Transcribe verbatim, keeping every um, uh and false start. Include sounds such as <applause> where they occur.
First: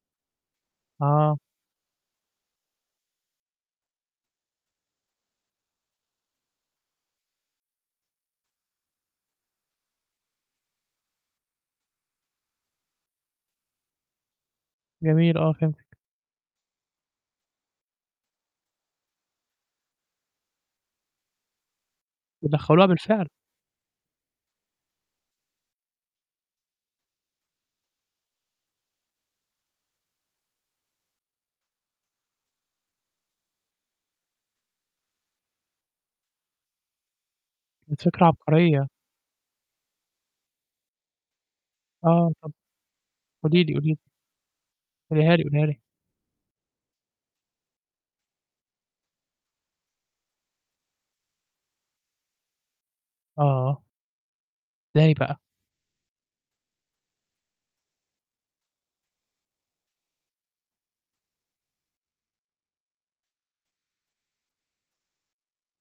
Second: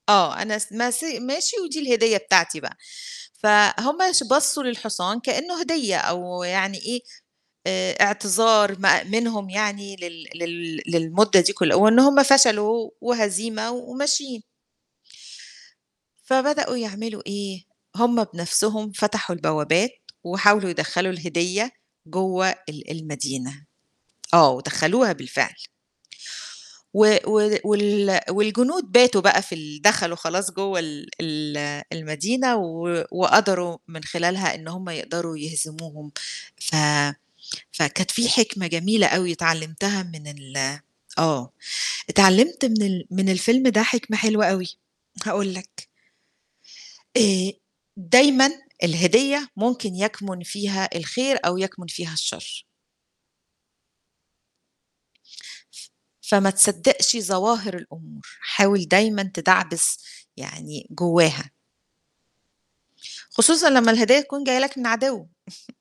آه، أنا س ماسي آه. ماشي ودي الهدية بتاعتي بقى. فهم ش بُصّوا للحصان كإنّه هدية أو يعني إيه، آآ إعتذار ما منهم يعني لل لل للمدّة دي كل وإن هم فشلوا وهزيمة و وماشيين. جميل آه، فهمتِك. فبدؤوا يعملوا إيه، هم بنَفْسهم فتحوا البوّابات وحاولوا يدخّلوا الهدية جوّه ودخّلوها ال بالفعل؟ المدينة. آه، ودخّلوها بالفعل. و و وال والجنود باتوا بقى في ال دخلوا خلاص جوّه ال ال المدينة و وقدروا من خلالها إن هم يقدروا يهزموهم. ف مت فكانت فكرة في حِكمة عبقريّة. جميلة أوي اتعلِّمتها من ال آه، آه، اتفض اتعلِّمت من ال من قولي الفيلم لي، ده قولي لي. حِكمة حلوة أوي، قوليها لي، هاقول قوليها لي. لك. آآ دايمًا الهدية ممكن يَكْمُن فيها الخير أو يَكْمُن فيها الشَر. آه. إزاي بقى؟ فما تصدّقش ظواهر الأمور، حاول دايمًا تدعبِس يعني جوّاها. خصوصًا لمّا الهداية تكون جاية لك من عَدو. <chuckles>